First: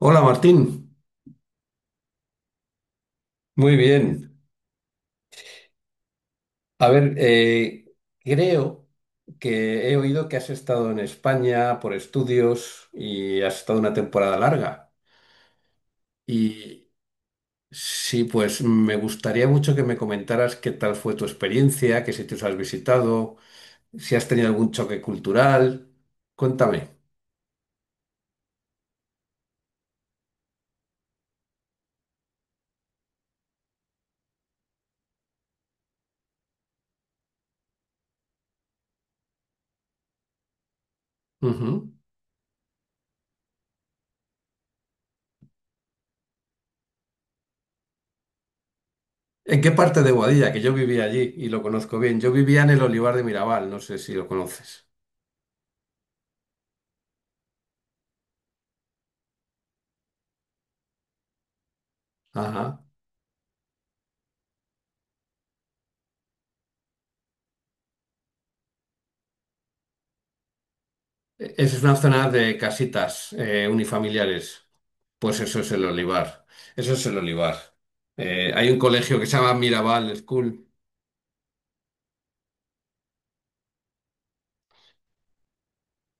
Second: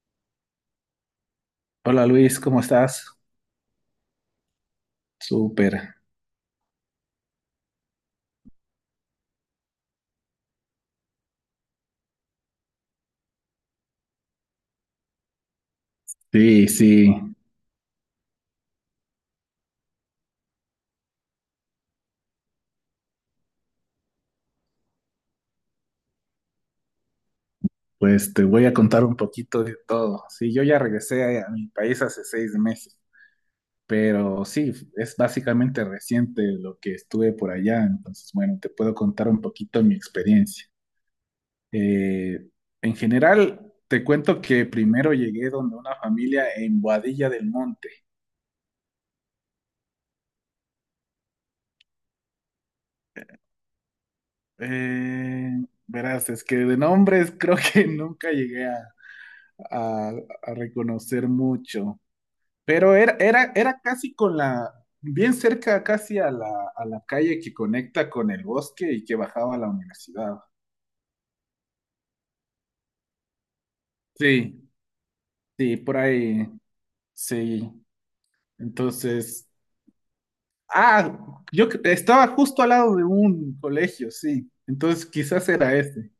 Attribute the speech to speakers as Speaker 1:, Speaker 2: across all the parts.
Speaker 1: Hola Martín,
Speaker 2: Hola Luis, ¿cómo estás?
Speaker 1: muy bien.
Speaker 2: Súper.
Speaker 1: A ver, creo que he oído que has estado en España por estudios y has estado una temporada larga.
Speaker 2: Sí,
Speaker 1: Y
Speaker 2: sí,
Speaker 1: sí, pues me gustaría mucho que me comentaras qué tal fue tu experiencia, qué sitios has visitado, si has tenido algún choque cultural. Cuéntame.
Speaker 2: pues te voy a contar un poquito de todo. Sí, yo ya regresé a mi país hace 6 meses, pero sí, es básicamente reciente lo que estuve por allá, entonces bueno, te puedo contar un poquito mi experiencia.
Speaker 1: Ujú.
Speaker 2: Eh, en general, te cuento que primero llegué donde una familia en Boadilla del Monte.
Speaker 1: ¿En qué parte de Boadilla? Que yo vivía allí y lo conozco bien. Yo vivía en el Olivar de Mirabal, no sé si lo conoces.
Speaker 2: Eh, verás, es que de nombres creo que nunca llegué a a reconocer mucho.
Speaker 1: Ajá.
Speaker 2: Pero era casi con bien cerca casi a a la calle que conecta con el bosque y que bajaba a la universidad.
Speaker 1: Esa es una zona de casitas unifamiliares.
Speaker 2: Sí,
Speaker 1: Pues eso es
Speaker 2: sí,
Speaker 1: el
Speaker 2: por
Speaker 1: Olivar.
Speaker 2: ahí,
Speaker 1: Eso es el Olivar.
Speaker 2: sí.
Speaker 1: Hay un colegio que se
Speaker 2: Entonces,
Speaker 1: llama Mirabal School.
Speaker 2: ah, estaba justo al lado de un colegio, sí. Entonces quizás era este.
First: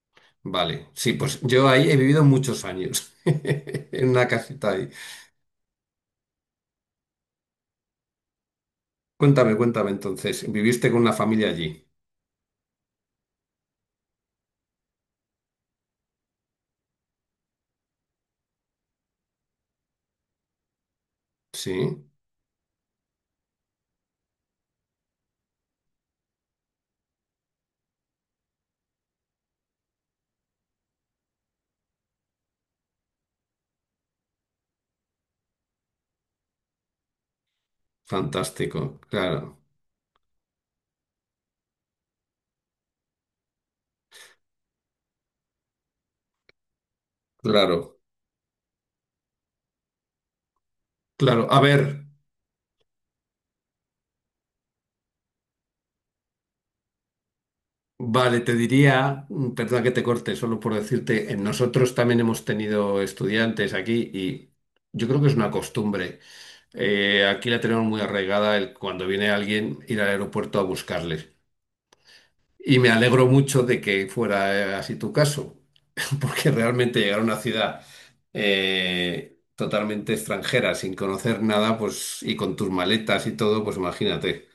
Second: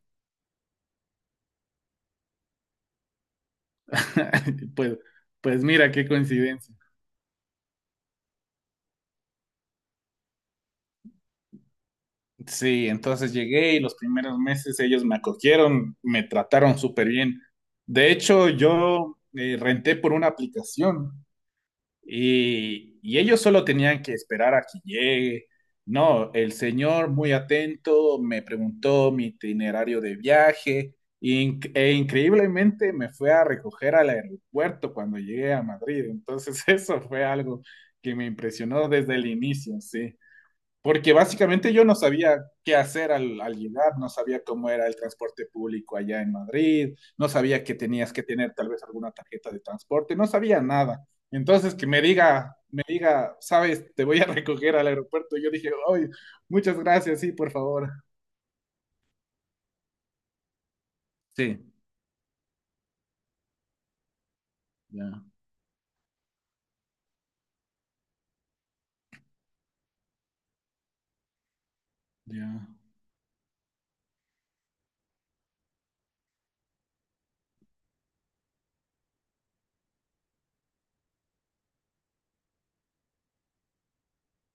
Speaker 1: Vale, sí, pues yo ahí he vivido muchos años, en una casita ahí.
Speaker 2: Pues, pues mira, qué coincidencia.
Speaker 1: Cuéntame, cuéntame entonces, ¿viviste con una familia allí?
Speaker 2: Sí, entonces llegué y los primeros meses ellos me acogieron, me trataron súper bien. De hecho, yo renté por una aplicación.
Speaker 1: Sí,
Speaker 2: Y ellos solo tenían que esperar a que llegue. No, el señor muy atento me preguntó mi itinerario de viaje e increíblemente me fue a recoger al aeropuerto cuando llegué a Madrid. Entonces eso fue algo que me impresionó
Speaker 1: fantástico,
Speaker 2: desde el
Speaker 1: claro,
Speaker 2: inicio, sí. Porque básicamente yo no sabía qué hacer al llegar, no sabía cómo era el transporte público allá en Madrid, no sabía que
Speaker 1: claro,
Speaker 2: tenías que tener tal vez alguna tarjeta de transporte, no sabía nada.
Speaker 1: claro. A
Speaker 2: Entonces
Speaker 1: ver,
Speaker 2: que me diga, sabes, te voy a recoger al aeropuerto. Yo dije, ay, muchas gracias, sí, por favor.
Speaker 1: vale, te diría, perdona que te corte, solo por decirte,
Speaker 2: Sí,
Speaker 1: nosotros también hemos tenido estudiantes aquí y yo creo
Speaker 2: ya,
Speaker 1: que es una costumbre. Aquí la tenemos muy arraigada el, cuando viene alguien ir al aeropuerto a buscarles.
Speaker 2: ya.
Speaker 1: Y me alegro mucho de que fuera así tu caso, porque realmente llegar a una ciudad totalmente extranjera, sin conocer nada, pues, y con tus maletas y todo, pues imagínate.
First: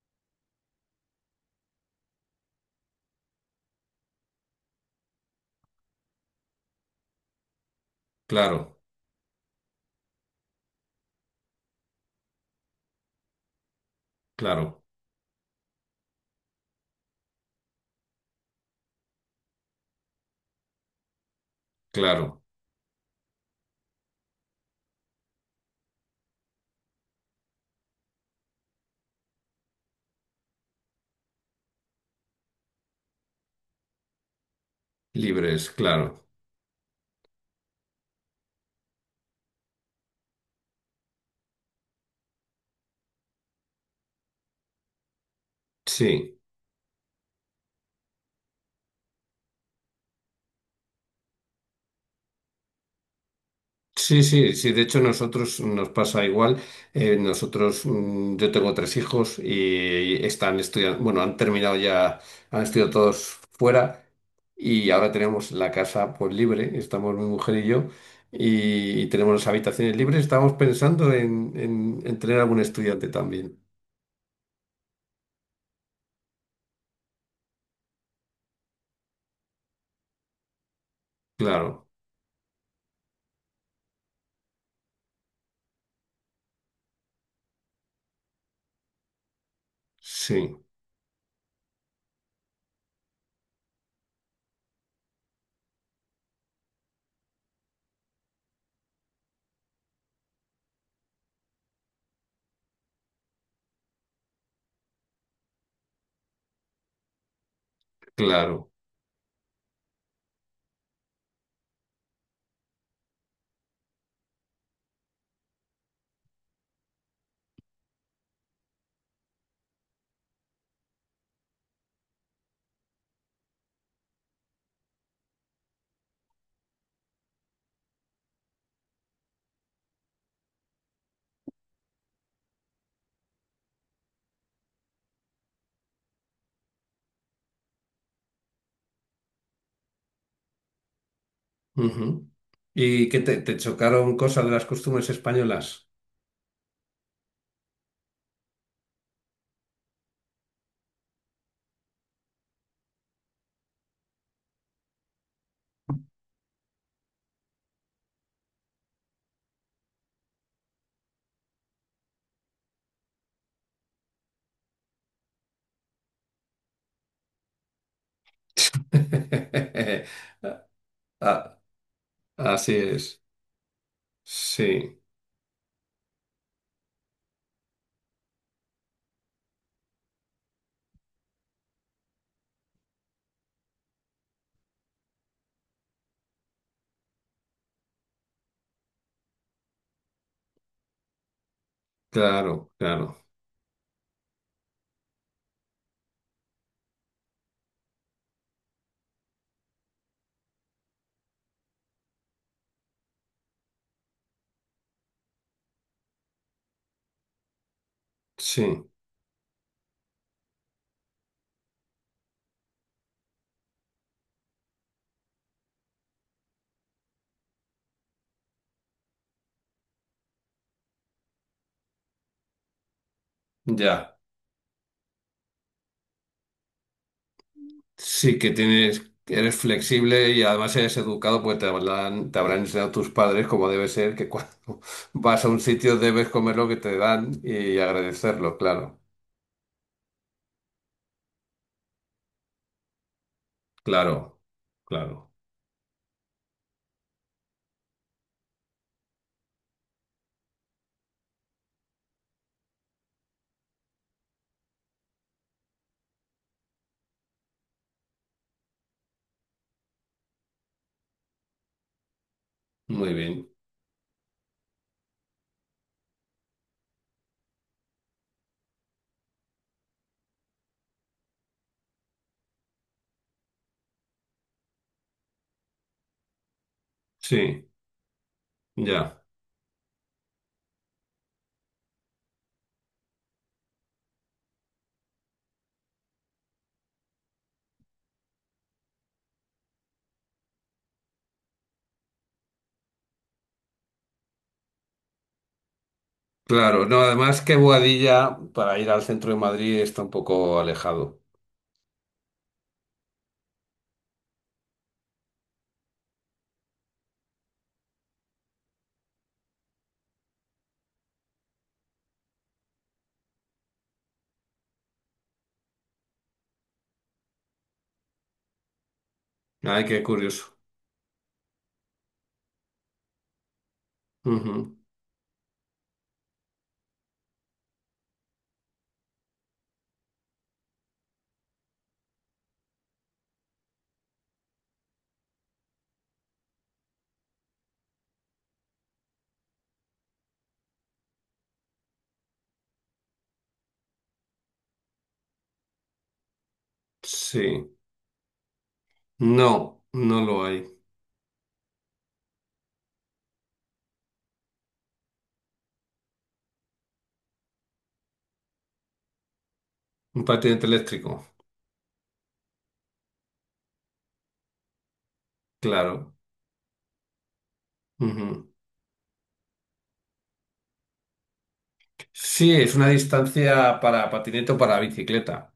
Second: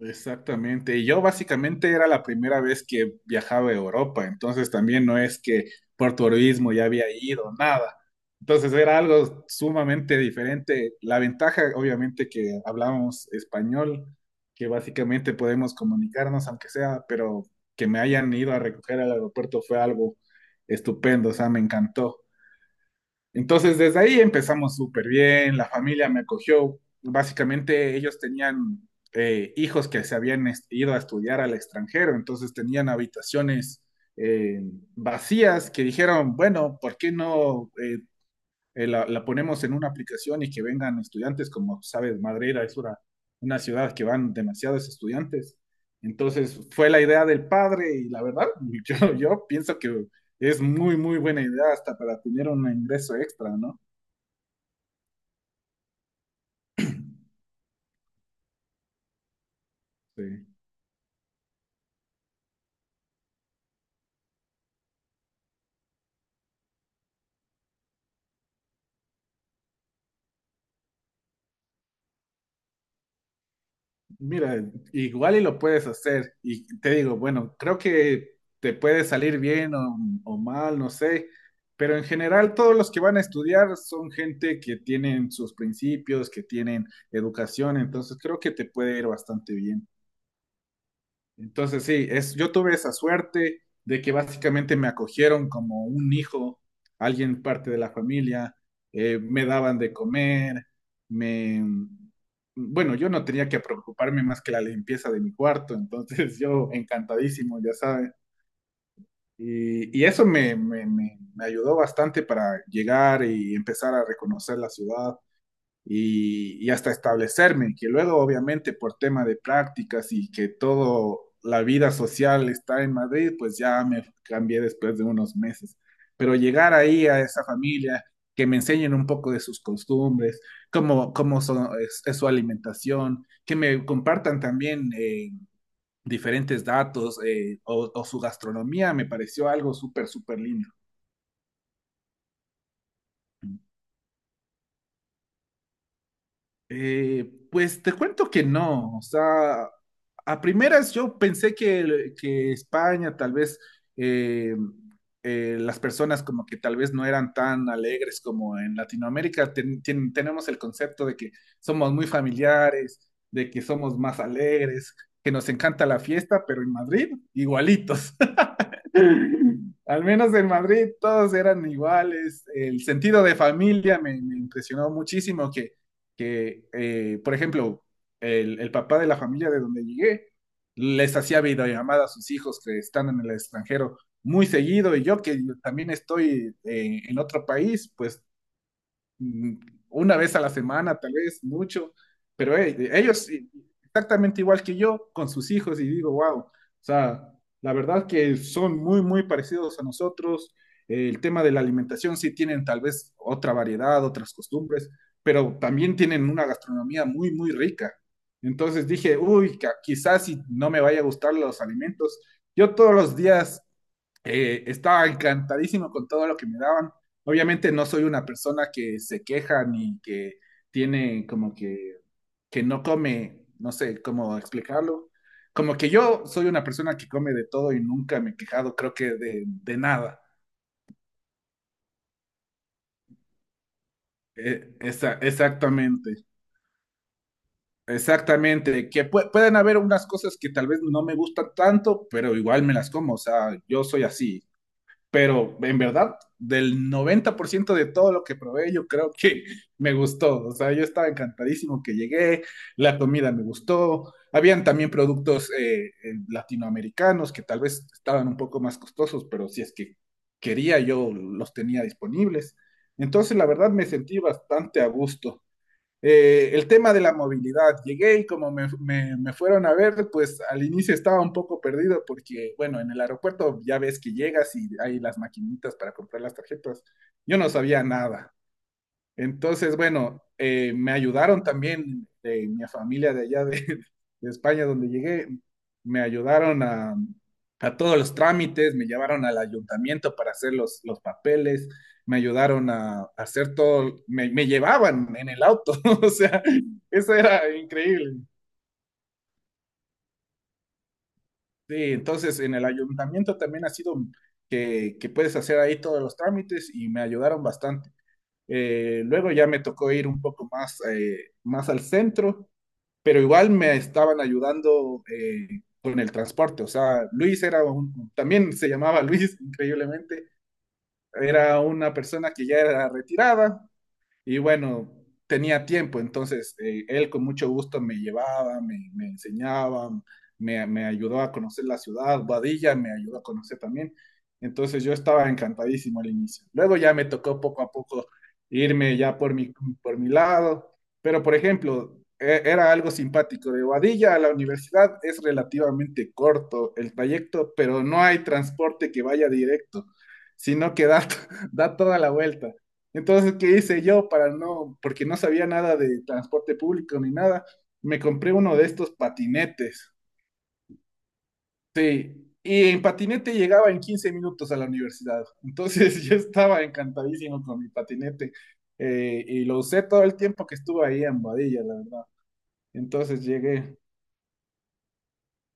Speaker 2: Exactamente. Y yo básicamente era la primera vez que viajaba a Europa, entonces también no es que por turismo ya había ido, nada. Entonces
Speaker 1: Claro,
Speaker 2: era algo sumamente diferente. La ventaja, obviamente, que hablamos español, que
Speaker 1: claro,
Speaker 2: básicamente podemos comunicarnos, aunque sea, pero que me hayan ido a recoger al aeropuerto fue algo estupendo, o sea, me encantó.
Speaker 1: claro.
Speaker 2: Entonces, desde ahí empezamos súper bien, la familia me acogió. Básicamente, ellos tenían hijos que se habían ido a estudiar al extranjero, entonces tenían habitaciones eh,
Speaker 1: Libres,
Speaker 2: vacías que
Speaker 1: claro.
Speaker 2: dijeron, bueno, ¿por qué no? Ponemos en una aplicación y que vengan estudiantes, como sabes, Madrera es una ciudad que van demasiados estudiantes.
Speaker 1: Sí.
Speaker 2: Entonces fue la idea del padre y la verdad, yo pienso que es muy, muy buena idea hasta para tener un ingreso extra, ¿no?
Speaker 1: Sí, sí, sí. De hecho, nosotros nos pasa igual. Nosotros, yo tengo tres hijos y
Speaker 2: Sí.
Speaker 1: están estudiando, bueno, han terminado ya, han estudiado todos fuera y ahora tenemos la casa pues libre. Estamos mi mujer y yo y, tenemos las habitaciones libres. Estamos pensando en tener algún estudiante también.
Speaker 2: Mira, igual y lo puedes hacer. Y te digo, bueno, creo que te puede salir bien o mal, no sé.
Speaker 1: Claro,
Speaker 2: Pero en general, todos los que van a estudiar son gente que tienen sus principios, que tienen educación. Entonces, creo que te puede ir bastante bien.
Speaker 1: sí,
Speaker 2: Entonces, sí, es, yo tuve esa suerte de que básicamente me acogieron como un hijo, alguien parte de la familia, me daban de comer, me... Bueno, yo no tenía que preocuparme más que la limpieza de mi cuarto, entonces yo encantadísimo, ya sabes.
Speaker 1: claro.
Speaker 2: Y eso me ayudó bastante para llegar y empezar a reconocer la ciudad y hasta establecerme, que luego obviamente por tema de prácticas y que todo la vida social está en Madrid, pues ya me cambié después de unos meses. Pero llegar ahí a esa familia, que me enseñen un poco de sus costumbres, cómo son, es su alimentación, que me compartan también diferentes datos o su gastronomía, me pareció algo súper, súper lindo.
Speaker 1: Ujú. ¿Y qué te, te chocaron cosas de las costumbres españolas?
Speaker 2: Eh, pues te cuento que no, o sea, a primeras yo pensé que España tal vez eh, las personas como que tal vez no eran tan alegres como en Latinoamérica. Tenemos el concepto de que somos muy familiares, de que somos más alegres, que nos encanta la fiesta, pero en Madrid igualitos. Al menos en Madrid todos eran iguales.
Speaker 1: Así
Speaker 2: El
Speaker 1: es.
Speaker 2: sentido de familia me impresionó
Speaker 1: Sí,
Speaker 2: muchísimo que por ejemplo, el papá de la familia de donde llegué les hacía videollamada a sus hijos que están en el extranjero muy seguido y yo que también estoy en otro país, pues mm, una vez a la semana, tal vez mucho, pero
Speaker 1: claro,
Speaker 2: hey,
Speaker 1: claro.
Speaker 2: ellos exactamente igual que yo con sus hijos y digo, wow, o sea, la verdad que son muy, muy parecidos a nosotros. El tema de la alimentación sí tienen tal vez otra variedad, otras costumbres, pero también tienen una gastronomía muy, muy rica.
Speaker 1: Sí,
Speaker 2: Entonces dije, uy, quizás si no me vaya a gustar los alimentos, yo todos los días estaba encantadísimo con todo lo que me daban. Obviamente no soy una persona que se queja ni que tiene como que no come, no sé
Speaker 1: ya.
Speaker 2: cómo explicarlo. Como que yo soy una persona que come de todo y nunca me he
Speaker 1: Sí que
Speaker 2: quejado, creo
Speaker 1: tienes,
Speaker 2: que
Speaker 1: eres
Speaker 2: de nada.
Speaker 1: flexible y además eres educado, pues te habrán enseñado tus padres como debe ser, que cuando vas a un sitio
Speaker 2: Exactamente,
Speaker 1: debes comer lo que te dan y agradecerlo,
Speaker 2: exactamente.
Speaker 1: claro,
Speaker 2: Que pueden haber unas cosas que tal vez no me gustan tanto, pero igual me las como. O sea, yo soy
Speaker 1: claro,
Speaker 2: así.
Speaker 1: claro.
Speaker 2: Pero en verdad, del 90% de todo lo que probé, yo creo que me gustó. O sea, yo estaba encantadísimo que llegué, la comida me gustó. Habían también productos latinoamericanos que tal vez estaban un poco más costosos, pero si es que quería, yo los tenía disponibles.
Speaker 1: Muy
Speaker 2: Entonces, la
Speaker 1: bien.
Speaker 2: verdad, me sentí bastante a gusto. El tema de la movilidad, llegué y como me fueron a ver, pues al inicio estaba un poco perdido porque, bueno, en el aeropuerto ya ves que llegas y hay las maquinitas para comprar las tarjetas. Yo no
Speaker 1: Sí,
Speaker 2: sabía nada.
Speaker 1: ya.
Speaker 2: Entonces, bueno, me ayudaron también de mi familia de allá de, de España, donde llegué, me ayudaron a todos los trámites, me llevaron al ayuntamiento para hacer los papeles, me ayudaron a hacer todo, me llevaban en el auto, o sea,
Speaker 1: Claro, no,
Speaker 2: eso
Speaker 1: además
Speaker 2: era
Speaker 1: que
Speaker 2: increíble.
Speaker 1: Boadilla para ir al centro de Madrid está un poco alejado.
Speaker 2: Sí, entonces en el ayuntamiento también ha sido que puedes hacer ahí todos los trámites y me ayudaron bastante. Luego ya me tocó ir un poco más, más al centro pero igual me estaban ayudando con el transporte. O sea, Luis era un, también se llamaba Luis,
Speaker 1: Ay, qué
Speaker 2: increíblemente,
Speaker 1: curioso.
Speaker 2: era una persona que ya era retirada, y
Speaker 1: Ujú,
Speaker 2: bueno, tenía tiempo, entonces él con mucho gusto me llevaba, me enseñaba, me ayudó a conocer la ciudad, Guadilla me ayudó a conocer también. Entonces yo estaba encantadísimo al inicio. Luego ya me tocó poco a poco irme ya por por mi lado, pero por ejemplo, era algo simpático. De Guadilla a la universidad es relativamente corto el trayecto,
Speaker 1: sí.
Speaker 2: pero no hay transporte que vaya
Speaker 1: No,
Speaker 2: directo,
Speaker 1: no lo hay.
Speaker 2: sino que da, da toda la vuelta. Entonces, ¿qué hice yo para no, porque no sabía nada de transporte público ni nada? Me compré uno de estos patinetes.
Speaker 1: Un patinete eléctrico,
Speaker 2: Sí, y en patinete llegaba en 15 minutos a la universidad. Entonces, yo
Speaker 1: claro.
Speaker 2: estaba encantadísimo con mi patinete
Speaker 1: Ujú.
Speaker 2: y lo usé todo el tiempo que estuve ahí en Boadilla, la verdad.
Speaker 1: Sí, es una
Speaker 2: Entonces llegué,
Speaker 1: distancia para patinete o para bicicleta.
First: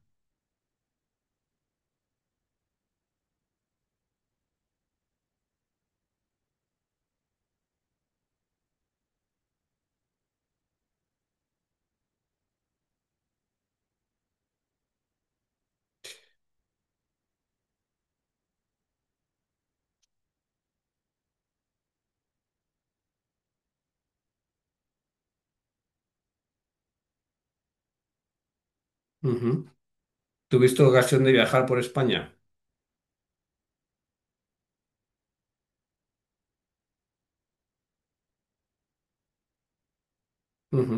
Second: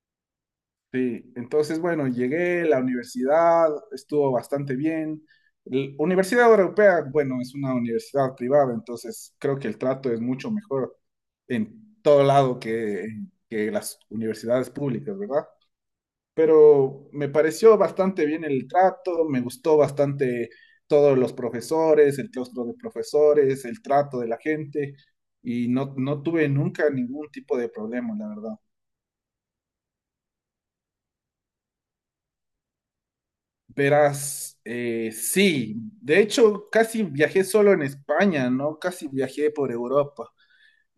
Speaker 2: Sí, entonces bueno, llegué, la universidad estuvo bastante bien. La Universidad Europea, bueno, es una universidad privada, entonces creo que el trato es mucho mejor en todo lado que las universidades públicas, ¿verdad? Pero me pareció bastante bien el trato, me gustó bastante todos los profesores, el claustro de profesores, el trato de la gente y no, no tuve nunca ningún tipo de problema, la verdad.
Speaker 1: Ujú. ¿Tuviste ocasión de viajar por España?
Speaker 2: Verás, sí, de hecho casi viajé solo en España, ¿no? Casi viajé por Europa.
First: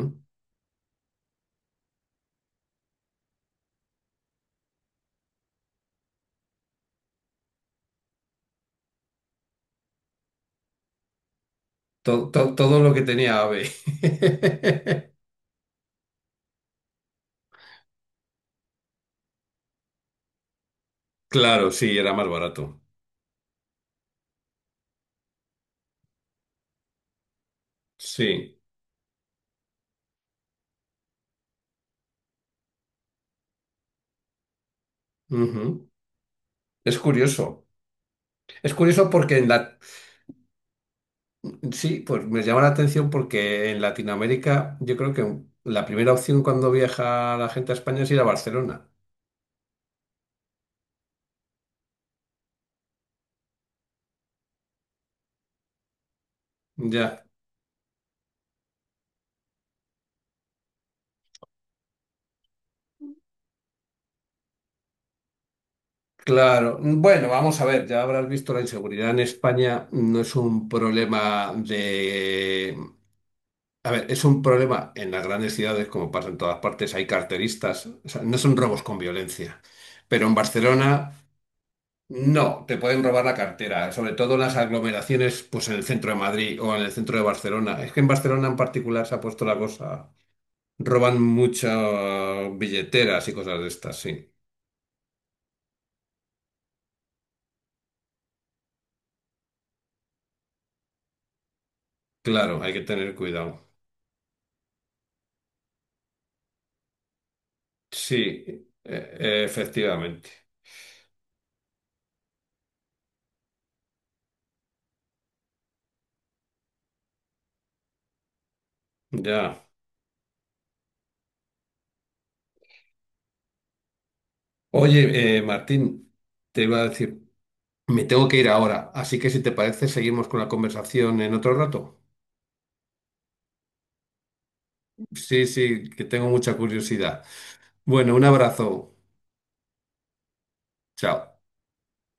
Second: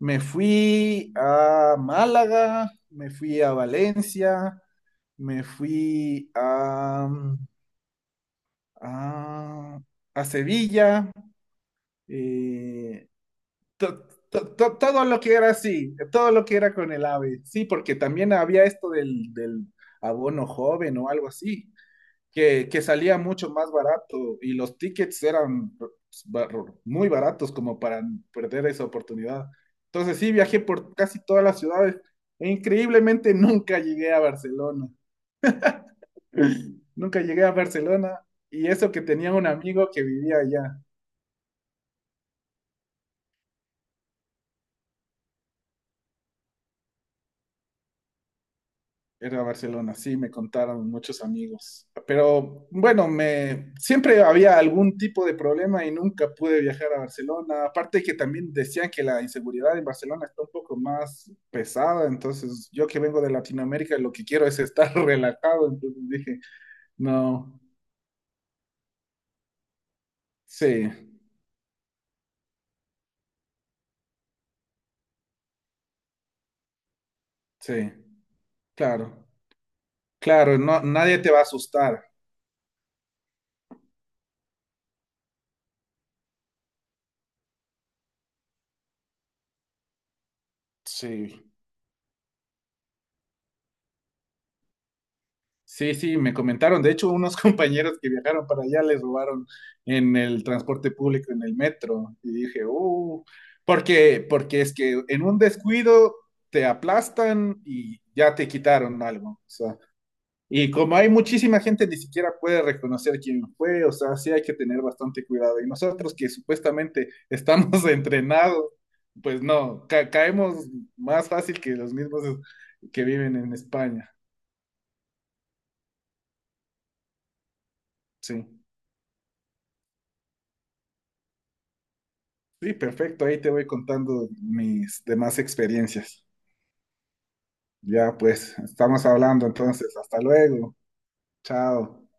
Speaker 2: Me fui a Málaga, me fui a Valencia, me fui a, a Sevilla,
Speaker 1: To- to- todo lo que
Speaker 2: eh,
Speaker 1: tenía AVE.
Speaker 2: to- todo lo que era así, todo lo que era con el AVE, sí, porque también había esto del abono joven o algo
Speaker 1: Claro,
Speaker 2: así.
Speaker 1: sí, era más
Speaker 2: Que
Speaker 1: barato.
Speaker 2: salía mucho más barato y los tickets eran muy baratos como para
Speaker 1: Sí.
Speaker 2: perder esa oportunidad. Entonces sí, viajé por casi todas las ciudades e increíblemente nunca llegué a Barcelona.
Speaker 1: Ujú. Es
Speaker 2: Nunca llegué a
Speaker 1: curioso.
Speaker 2: Barcelona y
Speaker 1: Es
Speaker 2: eso que
Speaker 1: curioso
Speaker 2: tenía
Speaker 1: porque
Speaker 2: un
Speaker 1: en la...
Speaker 2: amigo que vivía allá.
Speaker 1: Sí, pues me llama la atención porque en Latinoamérica yo creo que la primera opción cuando viaja la gente a España es ir a Barcelona.
Speaker 2: Era Barcelona, sí, me contaron muchos amigos. Pero bueno, me siempre había algún tipo de problema y nunca pude viajar a
Speaker 1: Ya.
Speaker 2: Barcelona. Aparte que también decían que la inseguridad en Barcelona está un poco más pesada, entonces yo que vengo de Latinoamérica lo que quiero es estar relajado, entonces dije,
Speaker 1: Claro, bueno,
Speaker 2: no,
Speaker 1: vamos a ver, ya habrás visto la inseguridad en España no es un
Speaker 2: sí,
Speaker 1: problema de... A ver, es un problema en las grandes ciudades, como pasa en todas partes, hay carteristas,
Speaker 2: sí,
Speaker 1: o sea, no son robos con
Speaker 2: claro,
Speaker 1: violencia, pero en
Speaker 2: claro, no,
Speaker 1: Barcelona
Speaker 2: nadie te va a asustar.
Speaker 1: no, te pueden robar la cartera, sobre todo en las aglomeraciones, pues en el centro de Madrid o en el centro de Barcelona. Es que en Barcelona en particular se ha puesto la cosa, roban
Speaker 2: Sí.
Speaker 1: muchas billeteras y cosas de estas, sí.
Speaker 2: Sí, sí, me comentaron. De hecho, unos compañeros que viajaron para allá les robaron en el transporte público, en el metro. Y dije,
Speaker 1: Claro, hay que tener cuidado.
Speaker 2: porque es que en un descuido te aplastan y ya
Speaker 1: Sí,
Speaker 2: te
Speaker 1: e-
Speaker 2: quitaron algo. O
Speaker 1: e-
Speaker 2: sea,
Speaker 1: efectivamente.
Speaker 2: y como hay muchísima gente, ni siquiera puede reconocer quién fue. O sea, sí hay que tener bastante cuidado. Y nosotros que supuestamente estamos entrenados, pues
Speaker 1: Ya.
Speaker 2: no, caemos más fácil que los mismos que viven en España.
Speaker 1: Oye, Martín, te iba a decir, me tengo que
Speaker 2: Sí.
Speaker 1: ir ahora, así que si te parece, seguimos con la conversación en otro rato.
Speaker 2: Sí, perfecto. Ahí te voy contando mis demás
Speaker 1: Sí, sí, que
Speaker 2: experiencias.
Speaker 1: tengo mucha curiosidad. Bueno,
Speaker 2: Ya
Speaker 1: un
Speaker 2: pues,
Speaker 1: abrazo.
Speaker 2: estamos hablando entonces. Hasta luego.
Speaker 1: Chao.
Speaker 2: Chao.